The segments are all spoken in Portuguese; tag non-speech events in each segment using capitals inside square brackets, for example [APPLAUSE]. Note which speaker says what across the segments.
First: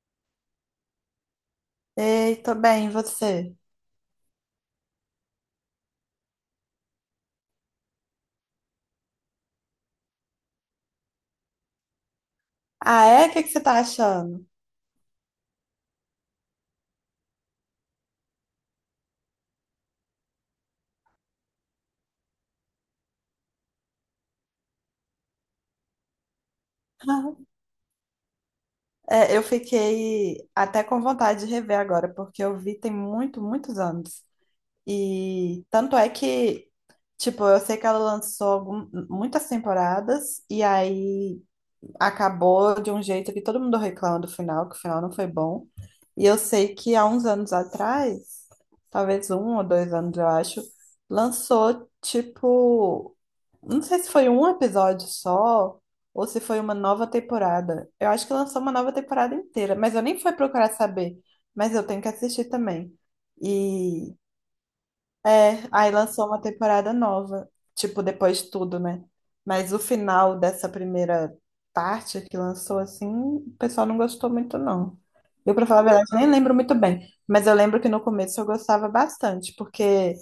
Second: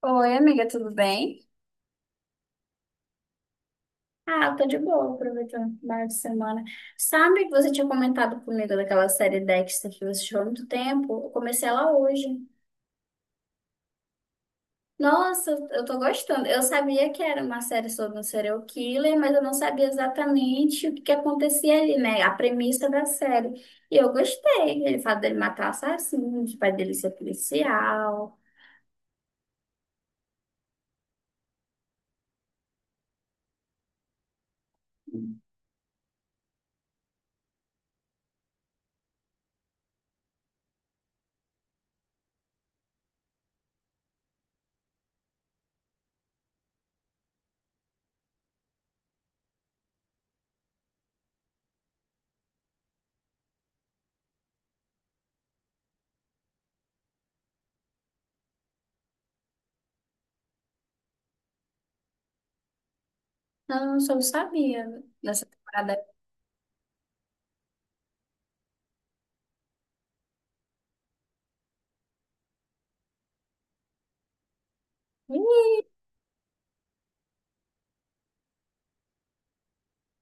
Speaker 1: Oi, amiga, tudo bem?
Speaker 2: Ei, tô bem, e você?
Speaker 1: Ah, eu tô de boa, aproveitando o final de semana. Sabe que você tinha comentado comigo daquela série Dexter que você assistiu há muito tempo? Eu comecei ela hoje.
Speaker 2: Ah, é? O que que você tá achando?
Speaker 1: Nossa, eu tô gostando. Eu sabia que era uma série sobre um serial killer, mas eu não sabia exatamente o que que acontecia ali, né? A premissa da série. E eu gostei. Ele fala dele matar assassinos, o pai dele ser
Speaker 2: [LAUGHS]
Speaker 1: policial.
Speaker 2: É, eu fiquei até com vontade de rever agora, porque eu vi tem muitos anos. E tanto é que, tipo, eu sei que ela lançou muitas temporadas, e aí acabou de um jeito que todo mundo reclama do final, que o final não foi bom. E eu sei que há uns anos atrás, talvez um ou dois anos, eu acho, lançou, tipo. Não sei se foi um episódio só ou se foi uma nova temporada. Eu acho que lançou uma nova temporada inteira, mas eu nem fui procurar saber. Mas eu tenho que assistir também.
Speaker 1: Não, eu só
Speaker 2: E
Speaker 1: não sabia dessa
Speaker 2: é, aí
Speaker 1: temporada.
Speaker 2: lançou uma temporada nova, tipo, depois de tudo, né? Mas o final dessa primeira parte que lançou, assim, o pessoal não gostou muito, não. Eu, pra falar a verdade, nem lembro muito bem, mas eu lembro que no começo eu gostava bastante, porque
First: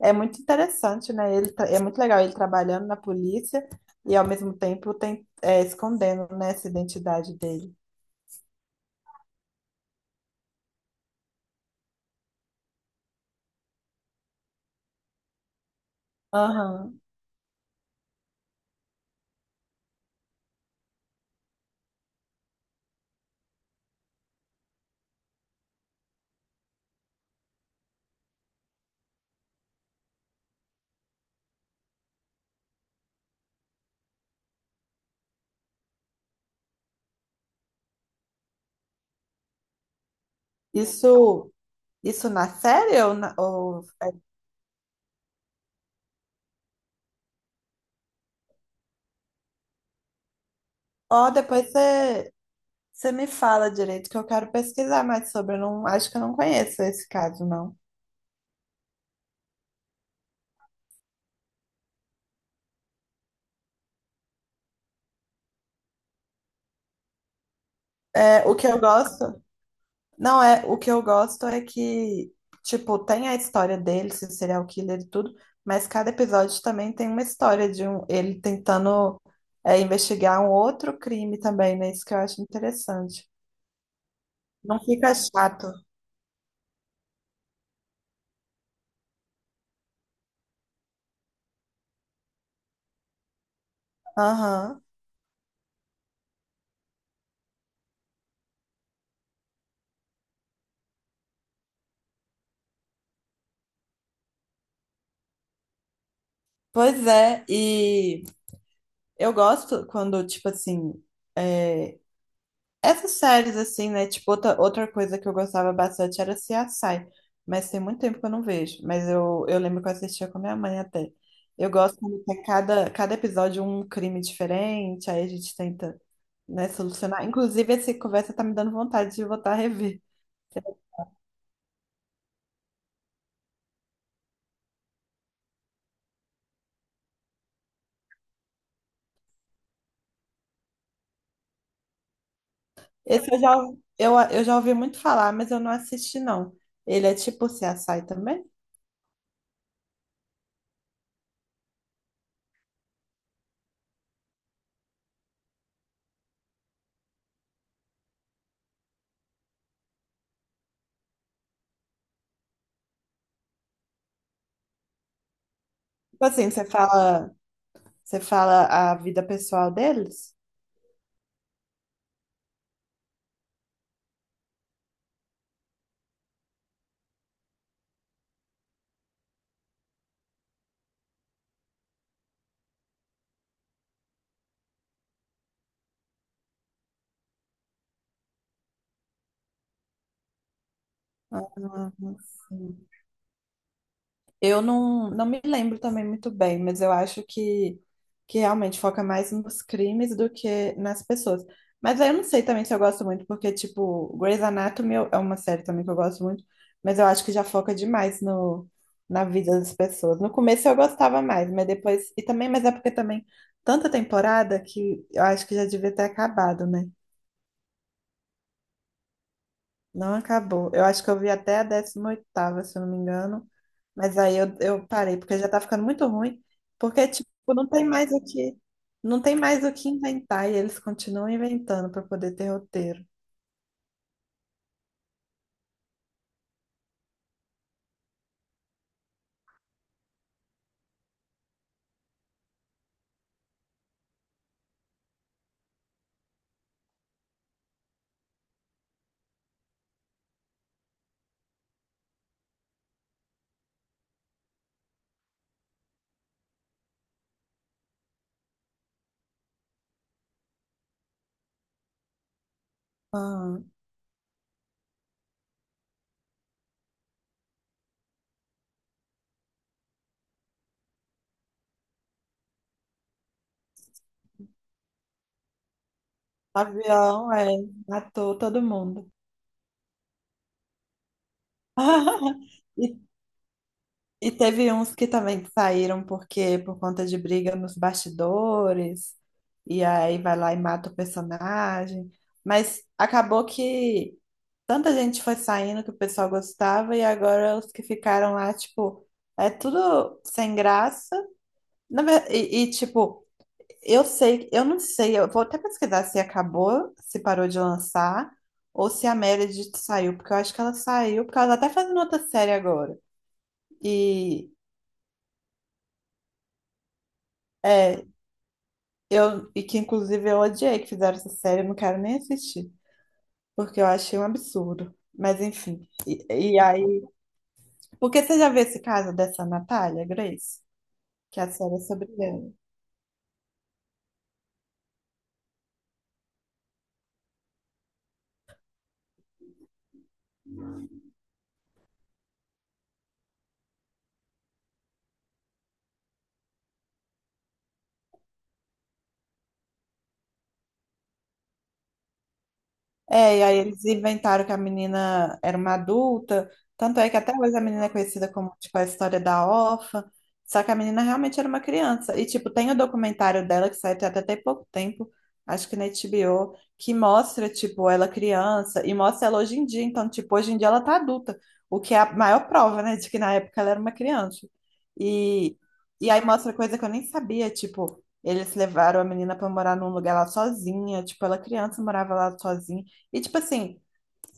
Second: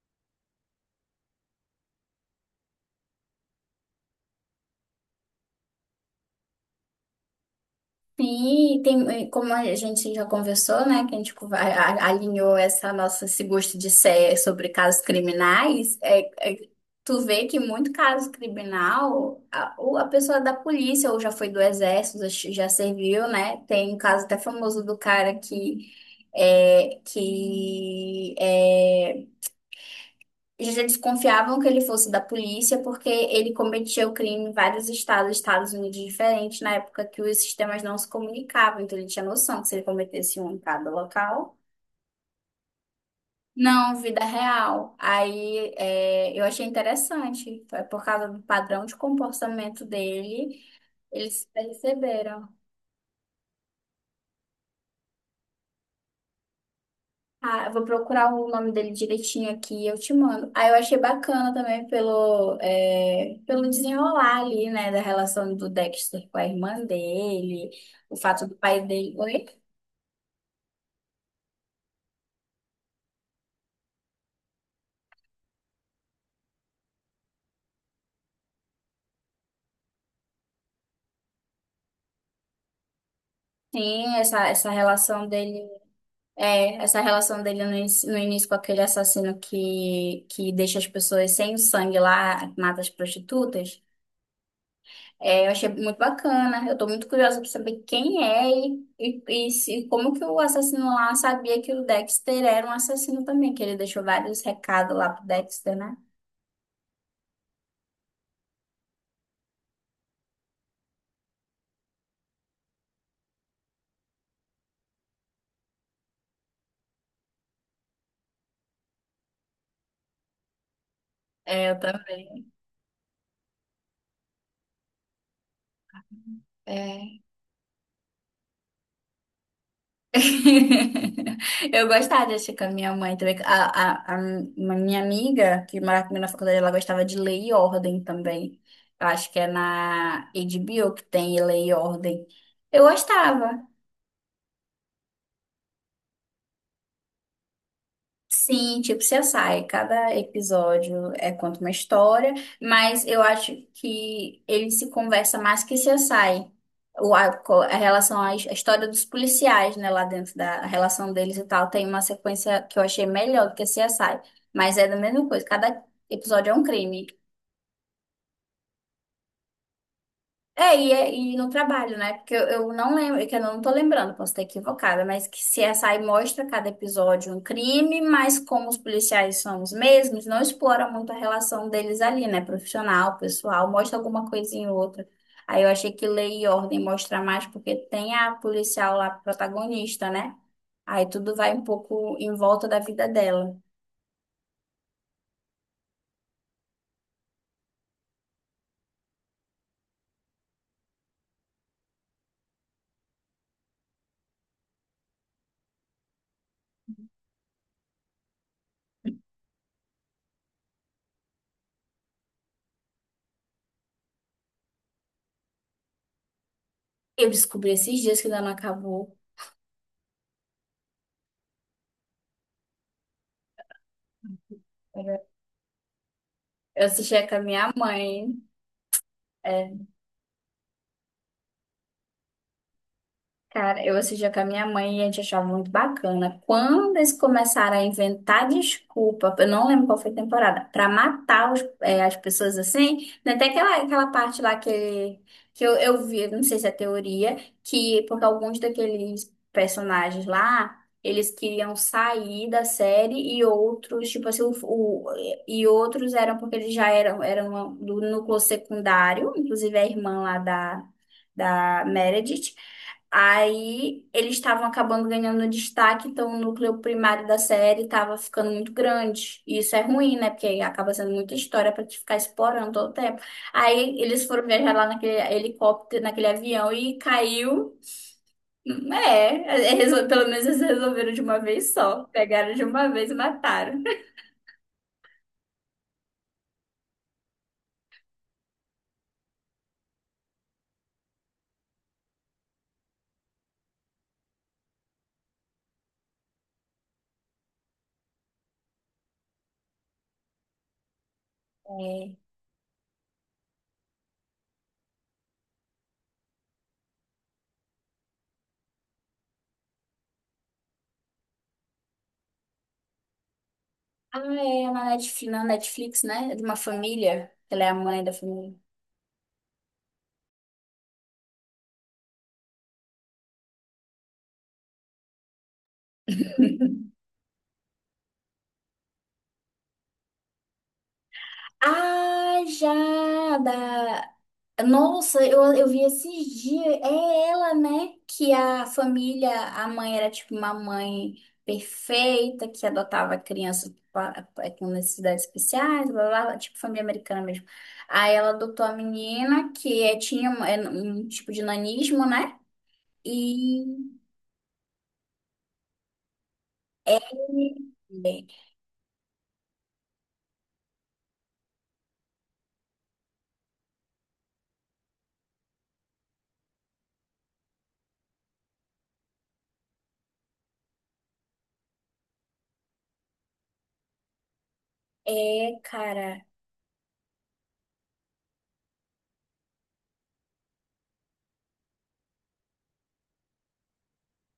Speaker 2: é muito interessante, né? Ele, é muito legal ele trabalhando na polícia e, ao mesmo tempo, tem, é, escondendo, né, essa identidade dele.
Speaker 1: Sim, tem, como a gente já conversou, né, que a gente alinhou essa nossa, esse gosto de ser sobre casos criminais,
Speaker 2: Aham.
Speaker 1: tu vê que muito caso criminal, a, ou a pessoa é da polícia, ou já foi do exército, já serviu, né, tem um caso até famoso do cara que, é, que é, eles já desconfiavam que ele fosse da polícia porque ele cometia o crime em vários estados, Estados Unidos diferentes, na época que os sistemas não se comunicavam, então ele tinha noção que se ele cometesse um em cada
Speaker 2: Isso,
Speaker 1: local,
Speaker 2: isso, na série ou, na, ou...
Speaker 1: não, vida real. Eu achei interessante, foi por causa do padrão de comportamento dele,
Speaker 2: Ó,
Speaker 1: eles
Speaker 2: depois você.
Speaker 1: perceberam.
Speaker 2: Você me fala direito que eu quero pesquisar mais sobre. Eu não, acho que eu não conheço esse caso,
Speaker 1: Ah, eu
Speaker 2: não.
Speaker 1: vou procurar o nome dele direitinho aqui e eu te mando. Aí eu achei bacana também pelo desenrolar ali, né, da relação do Dexter com a irmã dele, o
Speaker 2: É,
Speaker 1: fato
Speaker 2: o
Speaker 1: do
Speaker 2: que eu
Speaker 1: pai dele.
Speaker 2: gosto,
Speaker 1: Oi?
Speaker 2: não é, o que eu gosto é que, tipo, tem a história dele, se serial killer e tudo, mas cada episódio também tem uma história de um, ele tentando, é, investigar um outro crime também, né? Isso que eu acho interessante.
Speaker 1: Sim, essa
Speaker 2: Não fica
Speaker 1: relação
Speaker 2: chato.
Speaker 1: dele. É, essa relação dele no início com aquele assassino que deixa as pessoas sem o sangue lá, mata as prostitutas.
Speaker 2: Aham.
Speaker 1: É, eu achei muito bacana. Eu tô muito curiosa pra saber quem é e como que o assassino lá sabia que o Dexter era um assassino também, que ele deixou vários recados lá pro Dexter, né?
Speaker 2: Pois é, e eu gosto quando, tipo assim, é, essas séries, assim, né? Tipo, outra coisa que eu gostava bastante era CSI. Mas tem muito tempo que eu não vejo. Mas eu lembro que eu assistia com a minha mãe até. Eu
Speaker 1: É, eu
Speaker 2: gosto quando tem
Speaker 1: também.
Speaker 2: cada episódio um crime diferente, aí a gente tenta, né,
Speaker 1: É.
Speaker 2: solucionar. Inclusive, essa conversa tá me dando vontade de voltar a rever.
Speaker 1: [LAUGHS] Eu gostava de assistir com a minha mãe também. A Uma minha amiga, que morava comigo na faculdade, ela gostava de Lei e Ordem também. Eu acho que é na HBO que tem Lei e Ordem. Eu
Speaker 2: Esse eu já,
Speaker 1: gostava.
Speaker 2: eu já ouvi muito falar, mas eu não assisti, não. Ele é tipo CSI também?
Speaker 1: Sim, tipo CSI, cada episódio é conta uma história, mas eu acho que ele se conversa mais que CSI. O, a, co- a relação à his- A história dos policiais, né, lá dentro da a relação deles e tal, tem uma sequência que eu achei melhor do que CSI, mas é da mesma coisa, cada
Speaker 2: Tipo
Speaker 1: episódio
Speaker 2: assim,
Speaker 1: é um
Speaker 2: você
Speaker 1: crime.
Speaker 2: fala. Você fala a vida pessoal deles?
Speaker 1: E no trabalho, né? Porque eu não lembro, é que eu não tô lembrando, posso estar equivocada, mas que CSI mostra cada episódio um crime, mas como os policiais são os mesmos, não explora muito a relação deles ali, né? Profissional, pessoal, mostra alguma coisinha ou outra. Aí eu achei que Lei e Ordem mostra mais, porque tem a policial lá protagonista, né? Aí tudo vai um
Speaker 2: Não,
Speaker 1: pouco
Speaker 2: não
Speaker 1: em volta da
Speaker 2: sei.
Speaker 1: vida dela.
Speaker 2: Eu não, não me lembro também muito bem, mas eu acho que realmente foca mais nos crimes do que nas pessoas. Mas aí eu não sei também se eu gosto muito, porque, tipo, Grey's Anatomy é uma série também que eu gosto muito, mas eu acho que já foca demais no, na vida das pessoas. No começo eu gostava mais, mas depois. E também, mas é porque também tanta temporada que eu acho que já devia ter acabado, né?
Speaker 1: Eu descobri esses dias que ainda não acabou.
Speaker 2: Não acabou. Eu acho que eu vi até a décima oitava, se eu não me engano. Mas aí eu parei, porque já tá ficando muito ruim.
Speaker 1: Eu
Speaker 2: Porque,
Speaker 1: assisti
Speaker 2: tipo,
Speaker 1: com a
Speaker 2: não
Speaker 1: minha
Speaker 2: tem mais o
Speaker 1: mãe.
Speaker 2: que, não tem mais o
Speaker 1: é,
Speaker 2: que inventar. E eles continuam inventando para poder ter roteiro.
Speaker 1: Cara, eu assistia com a minha mãe e a gente achava muito bacana. Quando eles começaram a inventar desculpa, eu não lembro qual foi a temporada, pra matar as pessoas assim, né? Até aquela parte lá que eu vi, não sei se é teoria, que porque alguns daqueles personagens lá, eles queriam sair da série e outros, tipo assim, e outros eram porque eles já eram do núcleo secundário, inclusive a irmã lá da Meredith.
Speaker 2: Ah,
Speaker 1: Aí eles estavam acabando ganhando destaque, então o núcleo primário da série estava ficando muito grande. E isso é ruim, né? Porque aí acaba sendo muita história para te ficar explorando todo o tempo. Aí eles foram viajar lá naquele helicóptero, naquele avião e
Speaker 2: avião, é,
Speaker 1: caiu.
Speaker 2: matou todo mundo.
Speaker 1: Pelo menos eles resolveram de uma vez só. Pegaram
Speaker 2: [LAUGHS]
Speaker 1: de
Speaker 2: E,
Speaker 1: uma vez e mataram.
Speaker 2: e teve uns que também saíram porque por conta de briga nos bastidores, e aí vai lá e mata o personagem. Mas acabou que tanta gente foi saindo que o pessoal gostava, e agora os que ficaram lá, tipo, é tudo sem graça.
Speaker 1: É.
Speaker 2: Tipo, eu sei, eu não sei, eu vou até pesquisar se acabou, se parou de lançar, ou se a Meredith saiu, porque eu acho que ela saiu, porque ela tá até fazendo outra série agora.
Speaker 1: Ah,
Speaker 2: E
Speaker 1: é na Netflix, né? De uma família. Ela é a mãe
Speaker 2: é,
Speaker 1: da família.
Speaker 2: eu, e que inclusive eu odiei que fizeram essa série, eu não quero nem assistir, porque eu achei um absurdo. Mas enfim. E
Speaker 1: [LAUGHS]
Speaker 2: aí. Porque você já viu esse caso dessa Natália Grace? Que a série é sobre
Speaker 1: Ah,
Speaker 2: ela.
Speaker 1: já! Nossa, eu vi esses dias. É ela, né? Que a família, a mãe era tipo uma mãe perfeita, que adotava crianças com necessidades especiais, blá, blá, blá, tipo família americana mesmo. Aí ela adotou a menina, tinha um tipo de nanismo, né?
Speaker 2: É, e aí
Speaker 1: E
Speaker 2: eles inventaram que a menina era uma adulta, tanto
Speaker 1: é,
Speaker 2: é que até hoje a menina é conhecida como, tipo, a história da órfã, só que a menina realmente era uma criança. E, tipo, tem o documentário dela que saiu até tem pouco tempo, acho que na HBO, que mostra, tipo, ela criança e mostra ela hoje em dia. Então, tipo, hoje em dia ela tá adulta, o que é a maior prova, né, de que na época ela era uma criança.
Speaker 1: é,
Speaker 2: E,
Speaker 1: é,
Speaker 2: e aí
Speaker 1: cara,
Speaker 2: mostra coisa que eu nem sabia, tipo, eles levaram a menina pra morar num lugar lá sozinha, tipo, ela criança morava lá sozinha. E tipo assim,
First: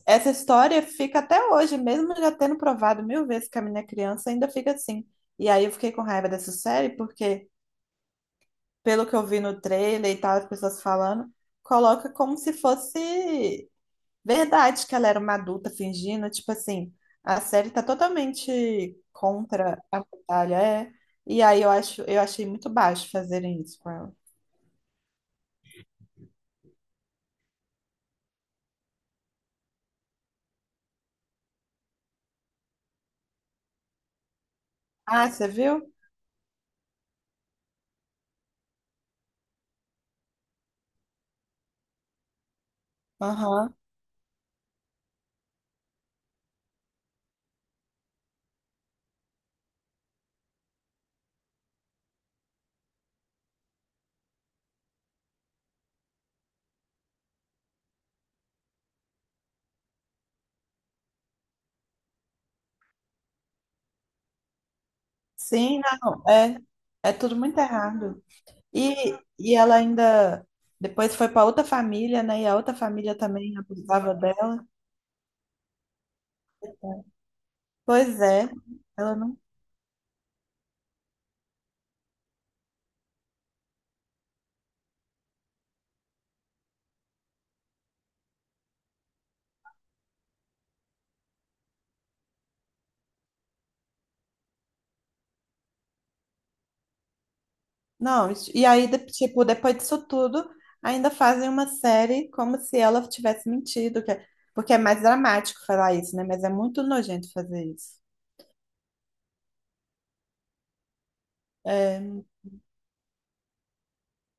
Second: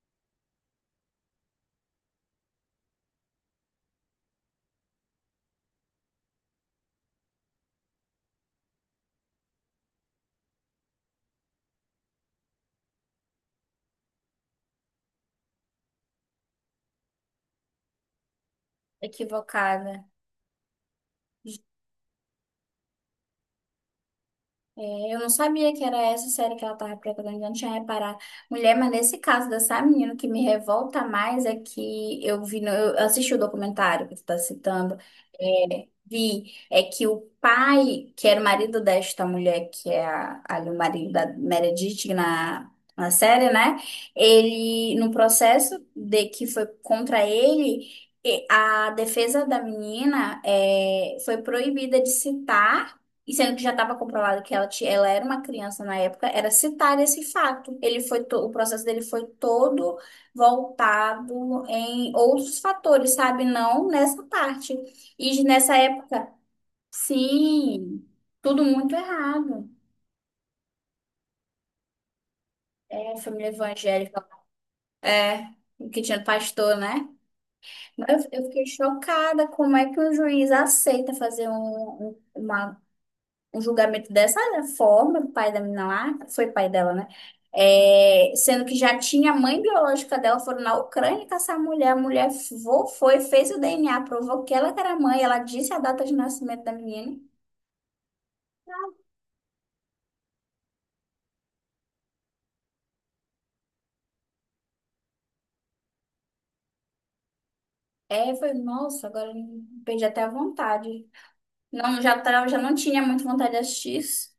Speaker 2: essa história fica até hoje, mesmo já tendo provado mil vezes que a minha criança, ainda fica assim. E aí eu fiquei com raiva dessa série, porque, pelo que eu vi no trailer e tal, as pessoas falando, coloca como se fosse verdade que ela era uma adulta fingindo, tipo assim, a série tá totalmente contra a
Speaker 1: equivocada.
Speaker 2: batalha, é. E aí eu acho, eu achei muito baixo fazerem isso com ela.
Speaker 1: É, eu não sabia que era essa série que ela estava preparando, eu não tinha reparado. Mulher, mas nesse caso dessa menina, o que me revolta mais é que eu vi, eu assisti o documentário que tu tá citando,
Speaker 2: Ah, você
Speaker 1: é,
Speaker 2: viu?
Speaker 1: vi, é que o pai, que era o marido desta mulher, que é ali o marido da Meredith na série,
Speaker 2: Aham.
Speaker 1: né? Ele, no processo de que foi contra ele, e a defesa da menina foi proibida de citar e sendo que já estava comprovado que ela era uma criança na época, era citar esse fato. Ele o processo dele foi todo voltado em outros fatores, sabe? Não nessa parte. E nessa
Speaker 2: Sim, não,
Speaker 1: época,
Speaker 2: é, é tudo muito
Speaker 1: sim,
Speaker 2: errado.
Speaker 1: tudo muito
Speaker 2: E
Speaker 1: errado.
Speaker 2: ela ainda depois foi para outra família, né? E a outra família
Speaker 1: É, família
Speaker 2: também abusava
Speaker 1: evangélica,
Speaker 2: dela.
Speaker 1: é, que tinha pastor, né?
Speaker 2: Pois
Speaker 1: Mas eu
Speaker 2: é,
Speaker 1: fiquei
Speaker 2: ela não.
Speaker 1: chocada como é que um juiz aceita fazer um, um- uma um julgamento dessa né, forma, do pai da menina lá, foi pai dela, né? É, sendo que já tinha a mãe biológica dela, foram na Ucrânia caçar a mulher foi, fez o DNA, provou que ela que era a mãe, ela disse a data de nascimento da menina.
Speaker 2: Não, isso- e aí, tipo, depois disso tudo, ainda fazem uma série como se ela tivesse mentido, porque é mais dramático falar isso, né? Mas é muito nojento fazer isso.
Speaker 1: É, foi Nossa, agora eu perdi até a vontade. Não, já não tinha muito vontade de assistir isso.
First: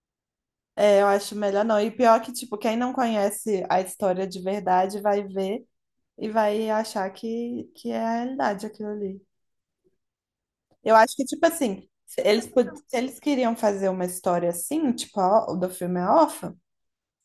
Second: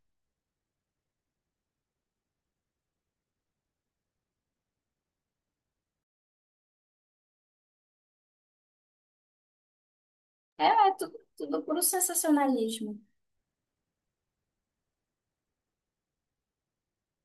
Speaker 2: É, eu acho melhor não. E pior que, tipo, quem não conhece a história de verdade vai ver e vai achar que é a realidade aquilo ali.
Speaker 1: É,
Speaker 2: Eu acho que, tipo
Speaker 1: tudo puro
Speaker 2: assim, se eles, se
Speaker 1: sensacionalismo.
Speaker 2: eles queriam fazer uma história assim, o do filme A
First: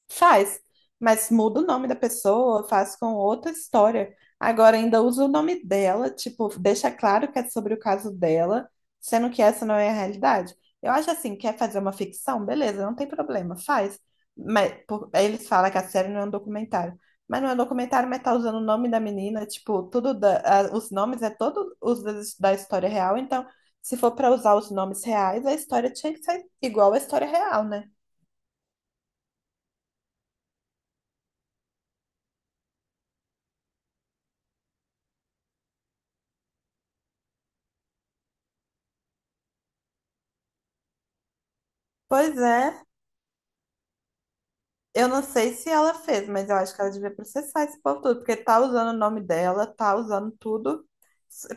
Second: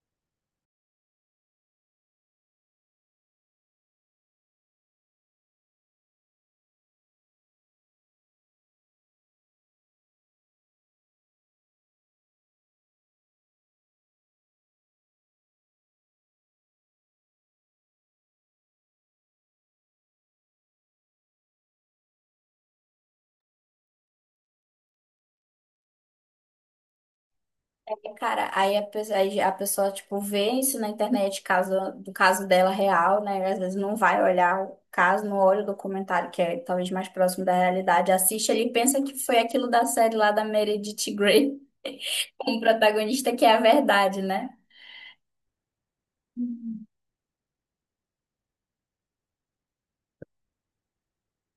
Speaker 2: Faz, mas muda o nome da pessoa, faz com outra história. Agora ainda usa o nome dela, tipo, deixa claro que é sobre o caso dela, sendo que essa não é a realidade. Eu acho assim, quer fazer uma ficção? Beleza, não tem problema, faz. Aí eles falam que a série não é um documentário. Mas não é um documentário, mas tá usando o nome da menina, tipo, os nomes é todo os da história real, então se for para usar os nomes reais, a história tinha que ser igual à história real, né?
Speaker 1: Cara, a pessoa, tipo, vê isso na internet, do caso dela real, né? Às vezes não vai olhar o caso, não olha o documentário, que é talvez mais próximo da realidade. Assiste ali e pensa que foi aquilo da série lá da Meredith Grey,
Speaker 2: Pois
Speaker 1: [LAUGHS] com o
Speaker 2: é,
Speaker 1: protagonista, que é a verdade, né?
Speaker 2: eu não sei se ela fez, mas eu acho que
Speaker 1: Uhum.
Speaker 2: ela devia processar esse povo tudo, porque tá usando o nome dela, tá usando tudo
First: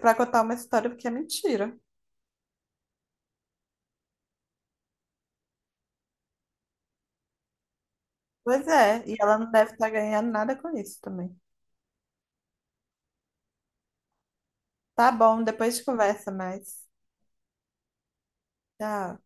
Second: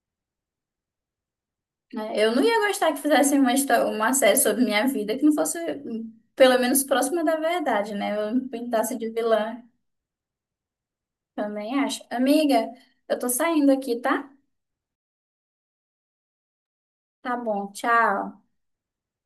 Speaker 2: pra contar uma história que é mentira.
Speaker 1: Né? Eu não ia gostar que fizessem uma série sobre minha vida que não fosse, pelo menos, próxima da verdade, né? Eu não
Speaker 2: Pois
Speaker 1: pintasse
Speaker 2: é,
Speaker 1: de
Speaker 2: e ela não
Speaker 1: vilã,
Speaker 2: deve estar ganhando nada com isso também.
Speaker 1: também acho. Amiga, eu tô saindo aqui, tá?
Speaker 2: Tá bom, depois a gente conversa mais.
Speaker 1: Tá bom, tchau.
Speaker 2: Tchau.